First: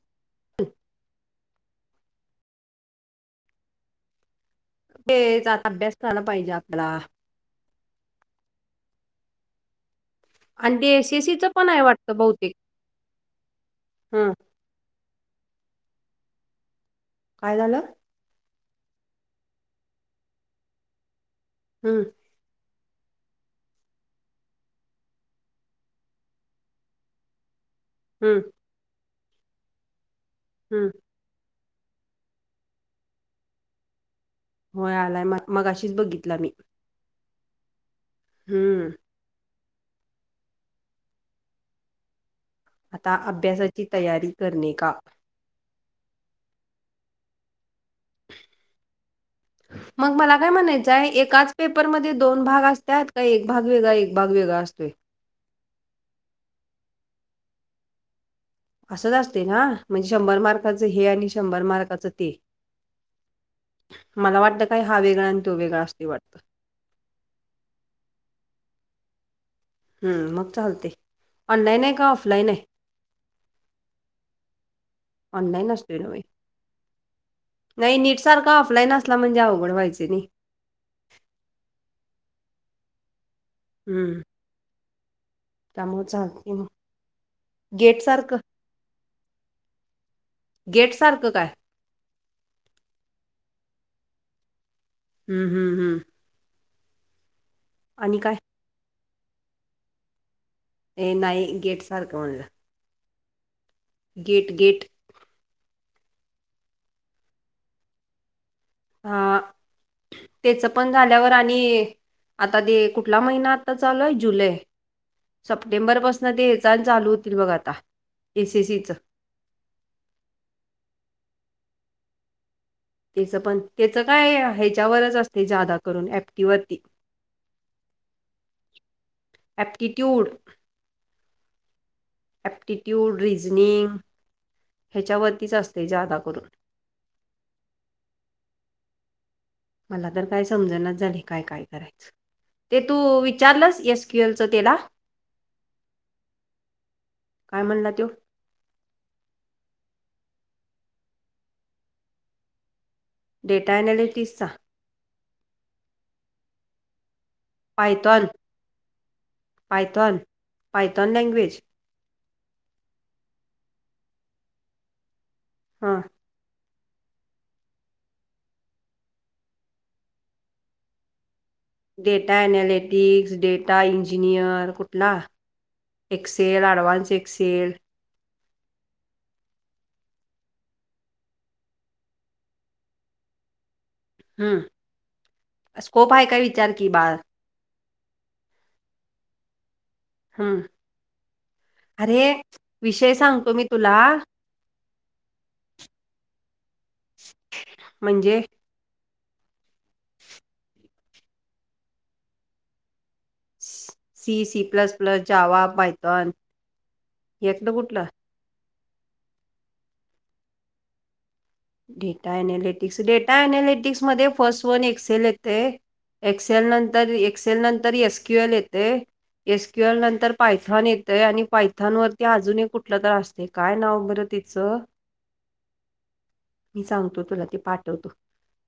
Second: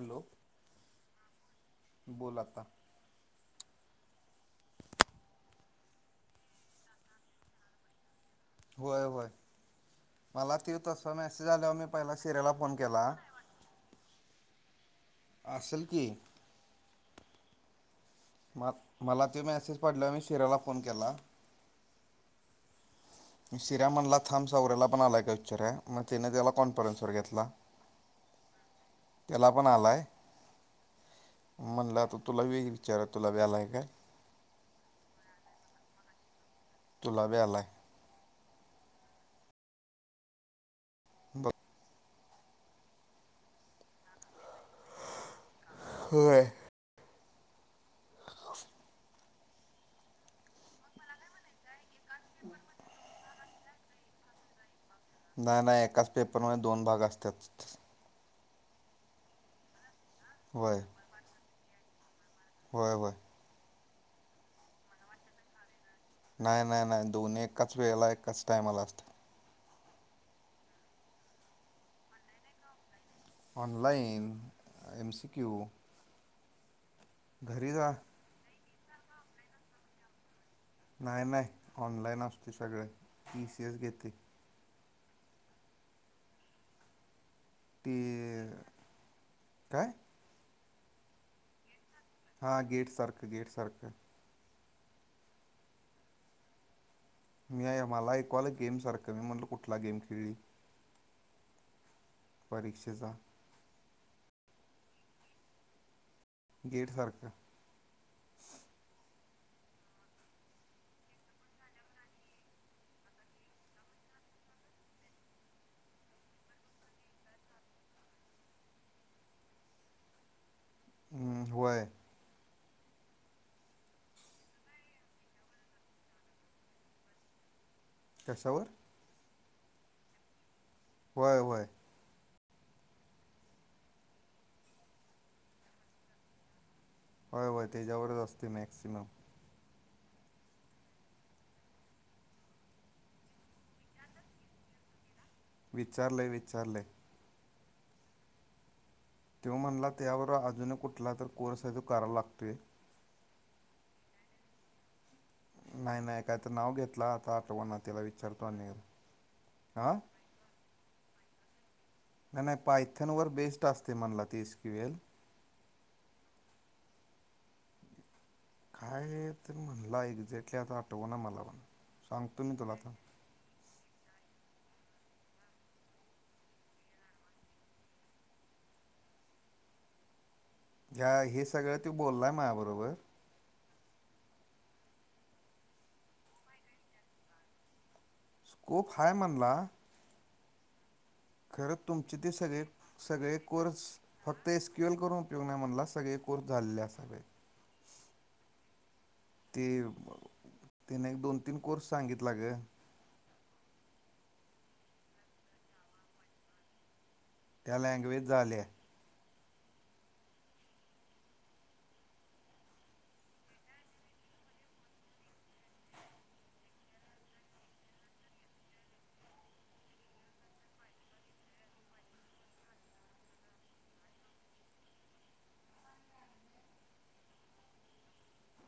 Hello हो बोलाता तेच आता अभ्यास झाला पाहिजे आपला होय होय मला आणि ते तसा मेसेज एसीसीचं पण आल्यावर आहे मी वाटत पहिला शिऱ्याला बहतेक फोन केला हम् अससल की काय झालं म मला ते मेसेज पडले मी शिराला फोन केला हम सिरामनला थां्सवररेला पण आलाय काय उच्चार आहे मग त्यािने त्याला कॉन्फरन्स वर घेतला हम्म त्याला पण आलाय हम्म म्हणलं आता तुला वे विचारा तुला व्यालाय का होय आलाय मग मग अशीच बघितला मी तुलाबे आय हम्म ब आता अभ्यासाची तयारी करणे का होय फ मग मला काय म्हणायचं आहे एकाच पेपरमध्येध्ये दोन भाग असतात का एक भाग वेगळा एक भाग वेगळा असतो नाही नाही एकाच पेपरमध्ये दोन भाग असतच असंच असते ना म्हणजे शंभर होय मार्काचं हे आणि शंभर मार्काचं ते होय होय मला वाटतं काय हा वेगळा आणि तो वेगळा अस वाटत नाही नाही नाही दोन एकाच वेळेला एकाच टायमाला असत हम्म मग चालते ऑनलाईन आहे का ऑफलाईन आहे online M C Q online असतोय घरी जा नाही नीट सारखा ऑफलाईन असला म्हणजे अवघड व्हायच नाही नाही नाही ऑनलाईन असते सगळे पी सी एच घेते हम्म त्यामुळे चालते म ती गेट सारखं काय? हा गेट सारख गेट सारख. हम हम हम. मी आ मला एक काय कॉल गेमसारखं मी म्हटलं कुठला गेम खेळली. ए नाही गेट सारखं म्हणलं. परीक्षेचा. GATE GATE. गेट सारक हा त्याच पण झाल्यावर आणि आता ते कुठला महिना आता चालूय जुलै सप्टेंबरपासून ते हेच आणि चालू होतील बघ आता एस एस सी चं. हम वय. त्याच पण त्याच काय ह्याच्यावरच असते जादा करून ऍपटीवरती. कशावर? ॲप्टिट्यूड. व्हय व्हय. ॲप्टिट्यूड रिझनिंग ह्याच्यावरतीच असते जादा करून. होय होय त्याच्यावरच असते मॅक्सिमम. मला तर काय समजणच झालय काय काय करायचं. ते तू विचारलंस एस क्यू एल चं त्याला? विचारलाय विचारलाय. काय म्हणला तोय. तो म्हणला त्यावर अजून कुठला तर कोर्स हाय तो कराव लागतोय. डेटा अनालिटीसचा. नाय नाय काय तर नाव घेतलं आता आठवना तिला पायथॉन विचारतो आ. Python Python language? नाय नाय पायथन वर बेस्ट असते म्हणला ती एस क्यू अल हा. काय तर म्हणला एक्झॅक्टली आता आठवना मला पण. डेटा सांगतो मी तुला आता अनालिटिक्स डे डेटा इंजिनियर कुठला एक्सेल ॲडव्हान्स एक्सेल ह्या हे सगळं तो बोललाय माझ्या बरोबर. हम्म स्कोप आहे काय विचार की बा स्कोप हाय म्हणला. हम. खरच तुमचे ते सगळे विषय सगळे सांगतो मी कोर्स तुला फक्त एस क्यू एल करून उपयोग नाही म्हणलं सगळे कोर्स झालेले असावे. म्हणजे? ते त्याने एक दोन तीन कोर्स सांगितला ग. C C plus plus Java Python. यातलं त्या कुठलं लँग्वेज झाल्या. डेटा अनालिटिक्स डेटा अनालिटिक्स मध्ये फर्स्ट वन एक्सेल येते. एक्सेल नंतर एक्सेल नंतर एस क्यू एल येते. एस क्यू एल नंतर पायथॉन येतय आणि पायथॉन वरती अजून एक कुठलं तर अस ते काय नाव बरं तिचं. मी सांगतो तुला ते पाठवतो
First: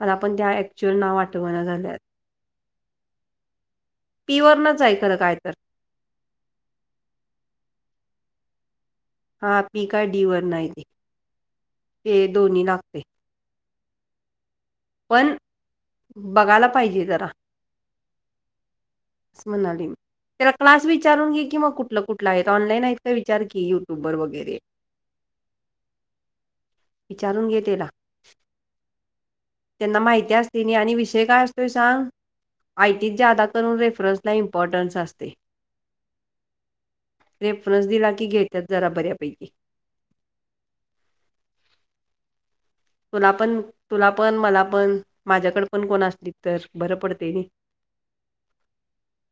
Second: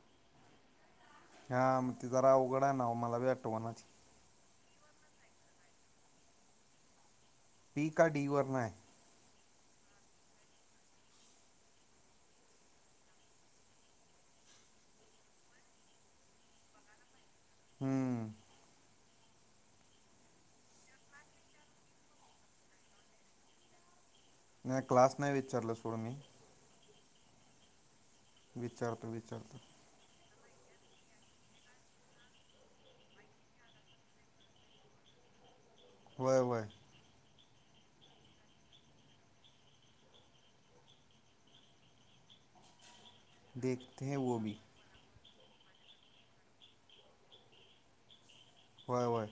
मला आपण त्या ऍक्च्युअल नाव आठवत ह्या मग ती जरा अवघड आहे ना मला बी आठवना ती. पि वरनाच हाय खर काय तर पी का डी वरण आहे हा पी का डी वरन आहे ते ते दोन्ही लागते पण बघायला पाहिजे जरा हम्म अस म्हणालीम त्याला क्लास विचारून घे की मग कुठलं कुठलं आहे ऑनलाईन आहेत का विचार की युट्यूब वर वगैरे नाही क्लास नाही विचारलं सोड मी विचारून घेते ला विचारत विचारतं [unintelligible] त्यांना माहिती असते आणि विषय काय असतोय सांग. आयटीत जादा करून रेफरन्स ला इम्पॉर्टन्स असते. होय होय. रेफरन्स दिला की घेतात जरा बऱ्यापैकी. तुला पण देखते तुला हैं पण वो भी मला पण माझ्याकड पण कोण असली तर बरं पडते नी. होय होय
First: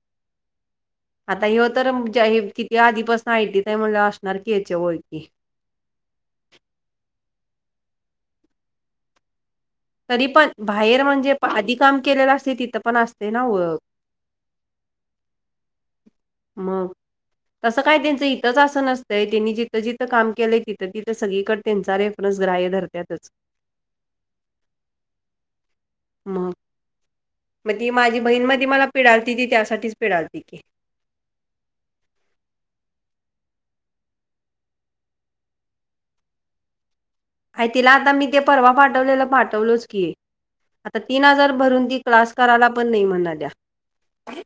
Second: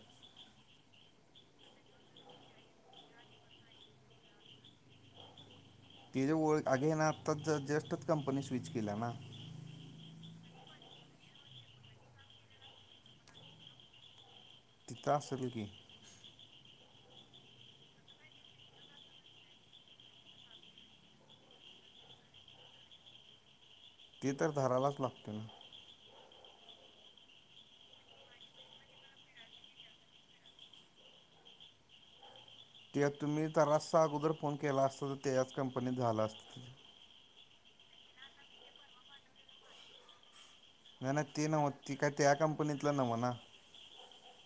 आता हे तर किती आधीपासून आयटी म्हलं असणार की याच्या ओळखी त जे ओळख आणि ना आत्ताच च जस्टच कंपनी स्विच केला ना तरी पण बाहेर म्हणजे आधी काम केलेलं असते तिथं पण असते ना तता असलगी म तसं काय त्यांचं इथंच असं नसतंय त्यांनी जिथं जिथं काम केलंय तिथं तिथं सगळीकडे त्यांच रे आपणच ग्रा्य धरत्याच ती तर धरायलाच लागते ना मग मग ती माझी बहीण म मला पिडालती ती त्यासाठीच पिडालती की ते तुम्ही त्यालासा अगोदर फोन केला असतं तर ते याच कंपनीत झालं असतंे आ तिला आता मी ते परवा पाठवलेलं पाठवलोच की आहे आता नाही तीन नाही ते हजार नव्ह भरून ती काय क्लास त्या करायला पण कंपनीतलं नाही नव्ह ना म्हणा द्या [inaudible]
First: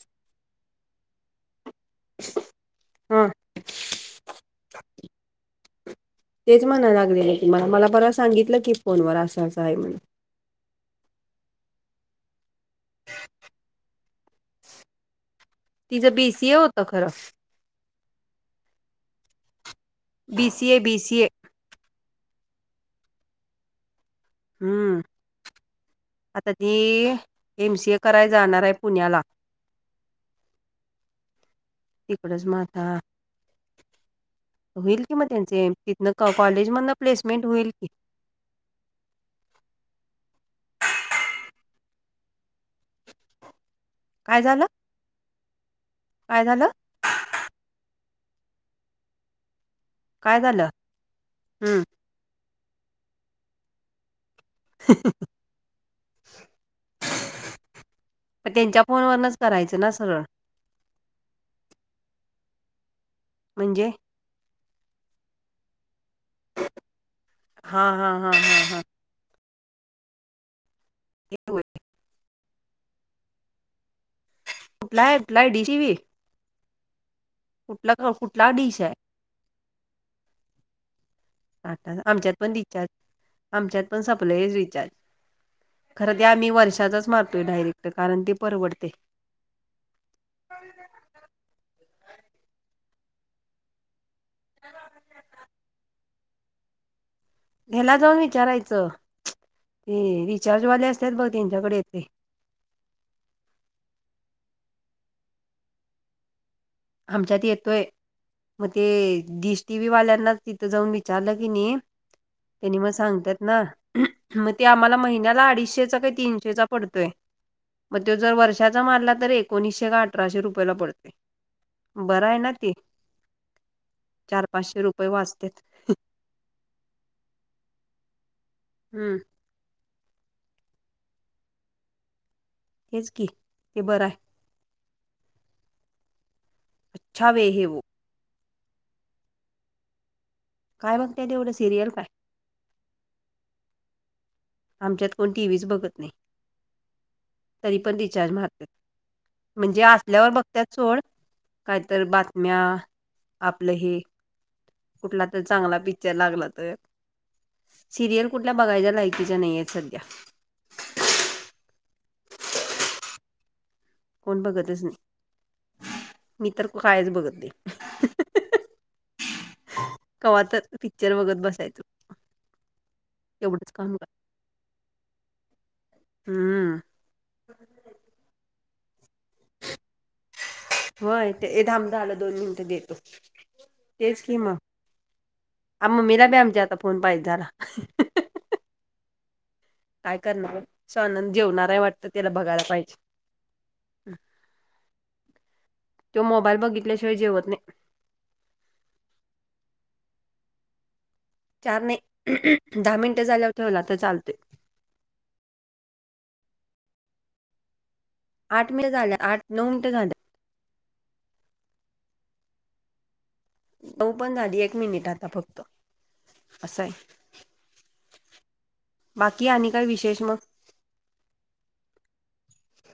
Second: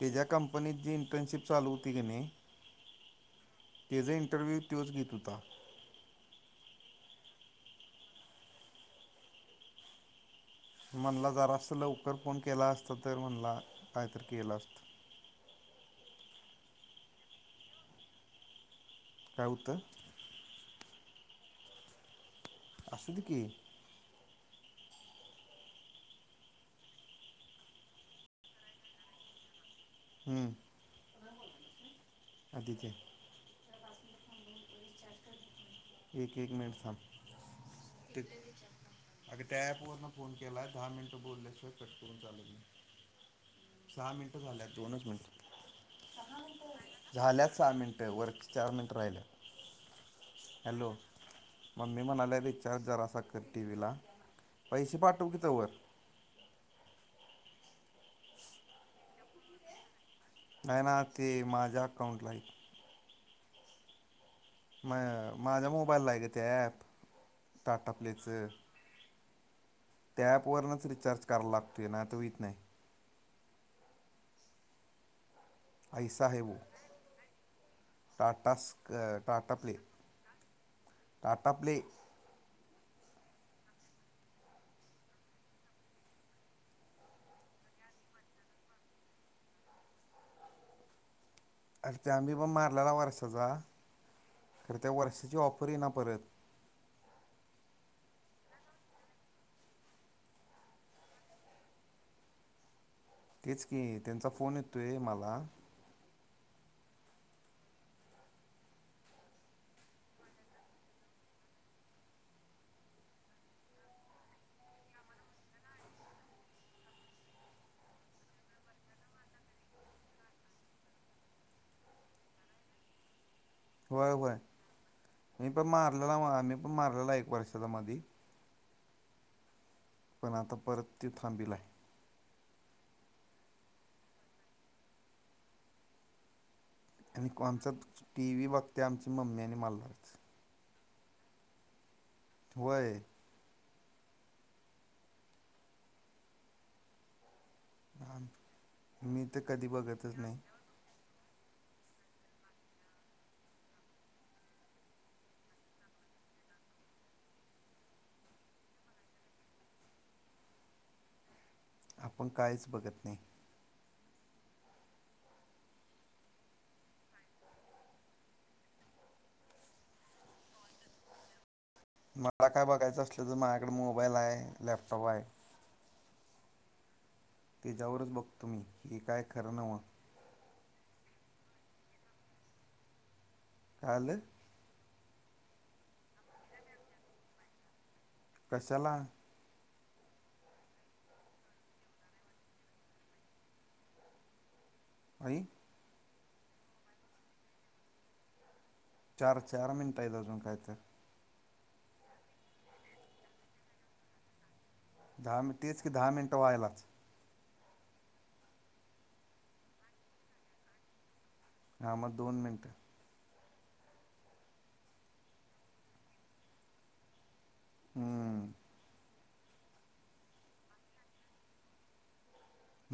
त्या ज्या कंपनीत जी इंटर्नशिप चालू होती की नाही. हा त्याचां इंटरव्ह्यू तोच घेत होता तेच म्हणा लागलेलं तुम्हाला मला परत सांगितलं की फोन वर असं असं आहे म्हण म्हणला जरा असं लवकर फोन केला असत तर म्हणला काहीतरी केलं असतं तिचं बीसीए होत खरं राऊतं बी सीए बी सीए अससू दे की हम्म आता ती एम सी ए कराय जाणार आहे पुण्याला हम ह तिकडच म आा होईल कि म त्यांचे तिथन एक एक कॉलेज मिनिट मध थांब प्लेसमेंट होईल की ते अगं त्या ऍप वरन फोन केला दहा मिनटं बोलल्याशिवाय कट करून चालेल मी सहा मिनटं काय झालं झाल्यात दोनच मिनट काय झालं झाल्या सहा मिनिटं वर चार मिनिटं राहिलं काय झालं हॅलो हम्म मम् ममी म्हणाले र चार्जर असा कर टी व्हीला पैसेे पाटू की तंवर त्यांच्या फोन वनच करायचं ना सरळ नाही ना ते माझ्या अकाउंटला एक म्हणजे म माझ्या मोबाईलला आहे ग ते ॲप हा टाटा हा हा प्लेचं हा हा त्या प वरूनच रिचार्ज करायला एवढं. लागतोय ना आता होत नाही आपलायलाय डश ऐसा हेऊ कुठला कुठला टाटा डिश स्क आहे टाटा प्लेिक आमच्यात पण रिचार्ज आमच्यात पण संपलं रिचार्ज खरं ते आम्ही वर्षाचाच मारतोय डायरेक्ट कारण ती परवडते अरे ते आम्ही ब मारलेला वर्षाचा खरे त्या वर्षाची ऑफरही ना परत ह्याला जाऊन विचारायचं ते रिचार्जवाले असतात बघ त्यांच्याकडे येथे तेच की त्यांचा फोन येत तोय मला आमच्यात येतोय मग ते डीश टी व्ही वाल्यांना तिथं जाऊन विचारलं की नाही त्यांनी मग सांगतात ना मग ते आम्हाला महिन्याला अडीचशेचा काही तीनशेचा पडतोय मग तो जर वर्षाचा मारला तर एकोणीसशे का अठराशे रुपयाला पडते बरं आहे ना ते होय होय चार पाचशे रुपये मी वाचतेत पण मारलेला आम्ही पण मारलेला एक वर्षाचा मध हम्म पण आता परत ती थांबीला आहे हेच की ते बरं आहे आणि अच्छा वे हे आमचा वो टी व्ही बघते आमची मम्मी आणि मलणारारच काय बघ त्या ते एवढं सिरियल काय? होय आमच्यात कोण टी व्हीच बघत नाही तरी पण आम- रिचार्ज मारत मी तर कधी म्हणजे बघतच असल्यावर बघ नाही बघतात सोड काहीतरी बातम्या आपलं हे कुठला तर चांगला पिक्चर लागला तर सिरियल कुठल्या बघायच्या लायकीच्या नाही आहेत सध्या आपुण कायच बघत नाही कोण बघतच नाही मी तर कायच बघत नाही कवाहा तर पिक्चर बघत बसायचं मला काय बघायचं असलं तर माझ्याकडे कर मोबाईल आहे लॅपटॉप आहे. हम्म त्याच्यावरच बघतो मी की काय खरं नव होय ते थांब जर दोन मिनटं देतो काय आलं तेच की मग आ मम्मीला बी आमच्या आता फोन पाहिजे झाला कशाला? काय करणार असं आनंद जेवणारय वाटतं त्याला बघायला पाहिजे हम्म आई तो मोबाईल बघितल्याशिवाय जेवत नाही चार चार मिनटं आहे आजून काय तर चार नाही दहा मिनटं झाल्यावर ठेवला तर चालते दहा मिनटं तेच की दहा मिनटं व्हायलाच आठ मी झालं आठ नऊ मिनटे झालं हा मग दोन मिनटं नऊ पण झाली एक मिनिट आता फक्त असं आहे हम्म बाकी आणि काय विशेष मग?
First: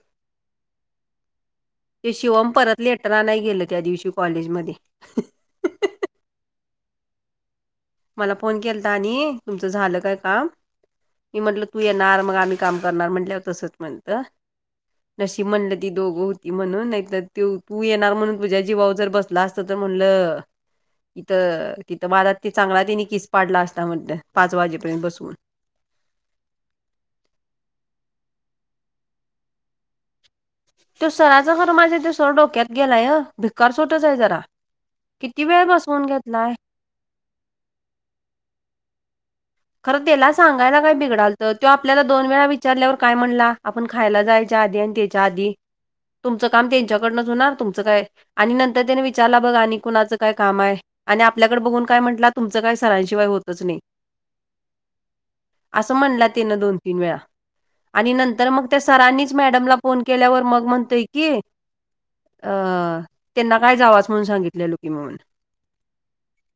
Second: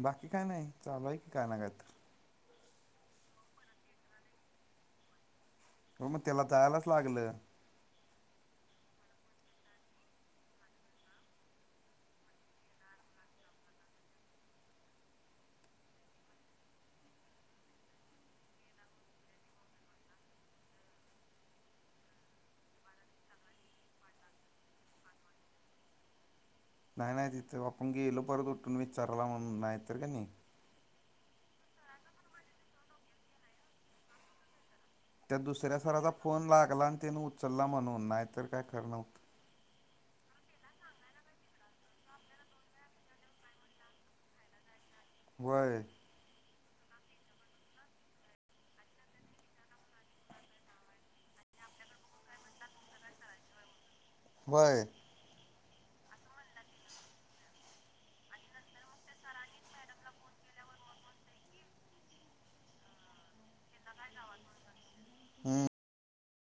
बाकी काय नाही चालूय की काय ना काय तर ते शिवम परत लेटर नाही गेलं त्या दिवशी कॉलेज मध्ये हो मग त्याला जायलाच लागलं मला फोन केलाता आणि तुमचं झालं काय काम मी म्हटलं तू येणार मग आम्ही काम करणार म्हटल्यावर तसंच म्हणत नशीब म्हणलं ती दोघं होती म्हणून तू येणार म्हणून तुझ्या जीवावर जर बस बसला असं तर म्हणलं इथं तिथं माझा ते चांगला त्यानी किस पाडला असता म्हटलं पाच वाजेपर्यंत बसवून नाही नाही तिथे आपण गेलो परत उठून विचाराला म्हणून नाहीतर का नाही. तो सराचं खर माझे तो सर डोक्यात गेलाय भिकार चोटच आहे जरा त्या किती वेळ दुसऱ्या बसवून सराचा फोन घेतलाय लागला आणि त्याने उचलला म्हणून नाहीतर काय खरं नव्हतं खरं त्याला सांगायला काय बिघडाल तर तो आपल्याला दोन वेळा विचारल्यावर काय म्हणला आपण खायला जायच्या आधी आणि त्या त्या आधी वय तुमचं काम त्यांच्याकडनंच होणार तुमचं काय? आणि नंतर त्याने विचारला बघ आणि कुणाचं काय काम हाय. आणि आपल्याकडे बघून काय म्हटलं तुमचं काय सरांनशिवाय होतच नाही होय असं म्हणलं तिनं दोन, तीन वेळा आणि नंतर मग त्या सरांनीच मॅडमला फोन के केल्यावर मग म्हणतोय की अ त्यांना काय जावा च म्हणून सांगितलेलो की म्हणून. हम्म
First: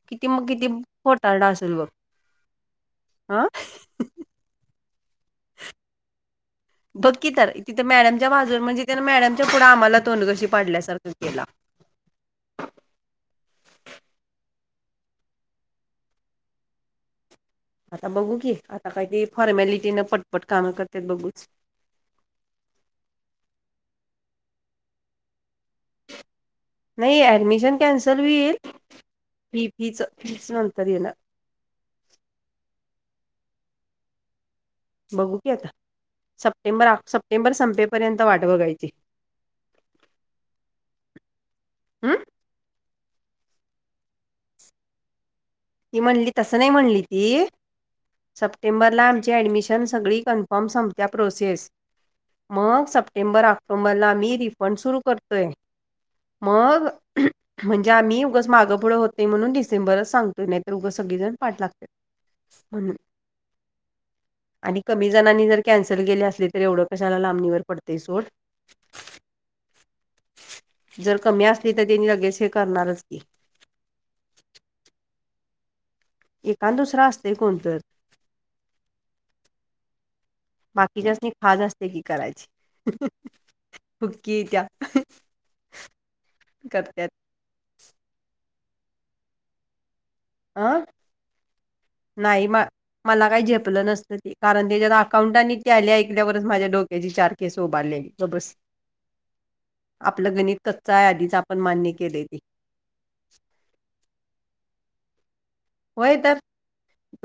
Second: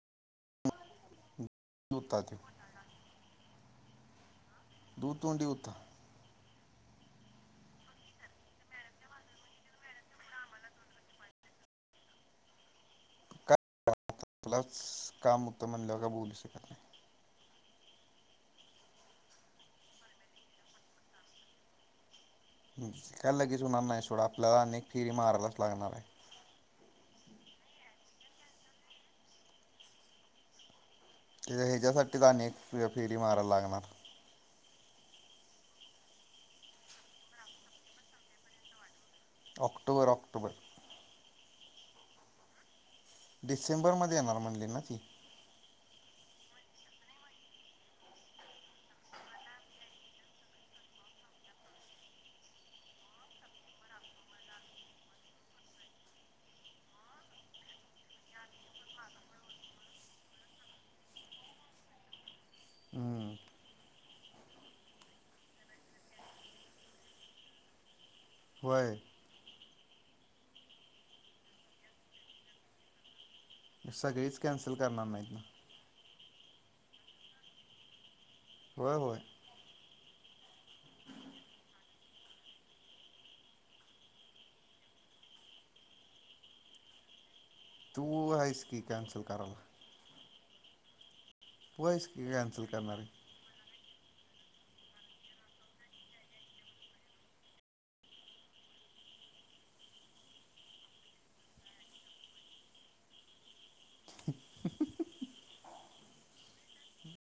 किती मग किती खोटारडा असेल बघ? म्हणतात अ. आ? दू तूंडी होत. बघकी तर तिथे मॅडमच्या बाजून म्हणजे मॅडमच्या पुढे आम्हाला तोंडघशी पाडल्यासारखं केला. काय आपलाच काम होत म्हणल्यावर काय बोलू शकत नाही. आता बघू की आता काय ते फॉर्मलिटीन पटपट कामं करतात बघूच. हम्म. काय लगेच होणार नाही सोडा, आपल्याला अनेक फेरी मारायलाच लागणार आहे. नाही ऍडमिशन कॅन्सल होईल. फी फी च फिच नंतर येणार. हे ह्याज्यासाठीच अनेक फेरी मारायला लागणार. बघू की आता सप्टेंबर सप्टेंबर संपेपर्यंत वाट बघायची. October October. हम्म. डिसेंबर मध्ये येणार म्हणली ना ती. ती म्हणली, तस नाही म्हणली ती सप्टेंबर ला आमची ऍडमिश एकदम सगळी कन्फर्म संपत्या प्रोसेस. मग सप्टेंबर, ऑक्टोबरला मी रिफंड सुरू करतोय. मग म्हणजे आम्ही उगच मागं पुुढं होतय म्हणून डिसेंबरच सांग नाही तर उगच सगळीजण पाठ लागतात म्हणून. हम्म, आणि कमी जणांनी जर कॅन्सल केल असली, तर एवढं कशाला लांबणीवर पडतय सोड. होय. जर कमी असली तर त्यांनी लगेच हे करणारच की. सगळीच कॅन्सल करणार नाहीत ना? एकांद, दुसरा असतय कोण तर? होय होय. बाकीच्यासनी खाज असते की करायची. अहं अहं. हुकी येत्या करत्यात. तू हाईस की कॅनसल कराला? अं तू आहेस की नाही म कॅन्सल करणारी मला काही झेपलं नस कारण ते जर अकाउंट आणि ते टॅली ऐकल्यावरच माझ्या डोक्याची चार केस उभारलेली गप बस. आपलं गणित कच्च हाय आधीच आपण मान्य केलय ते. होय तर.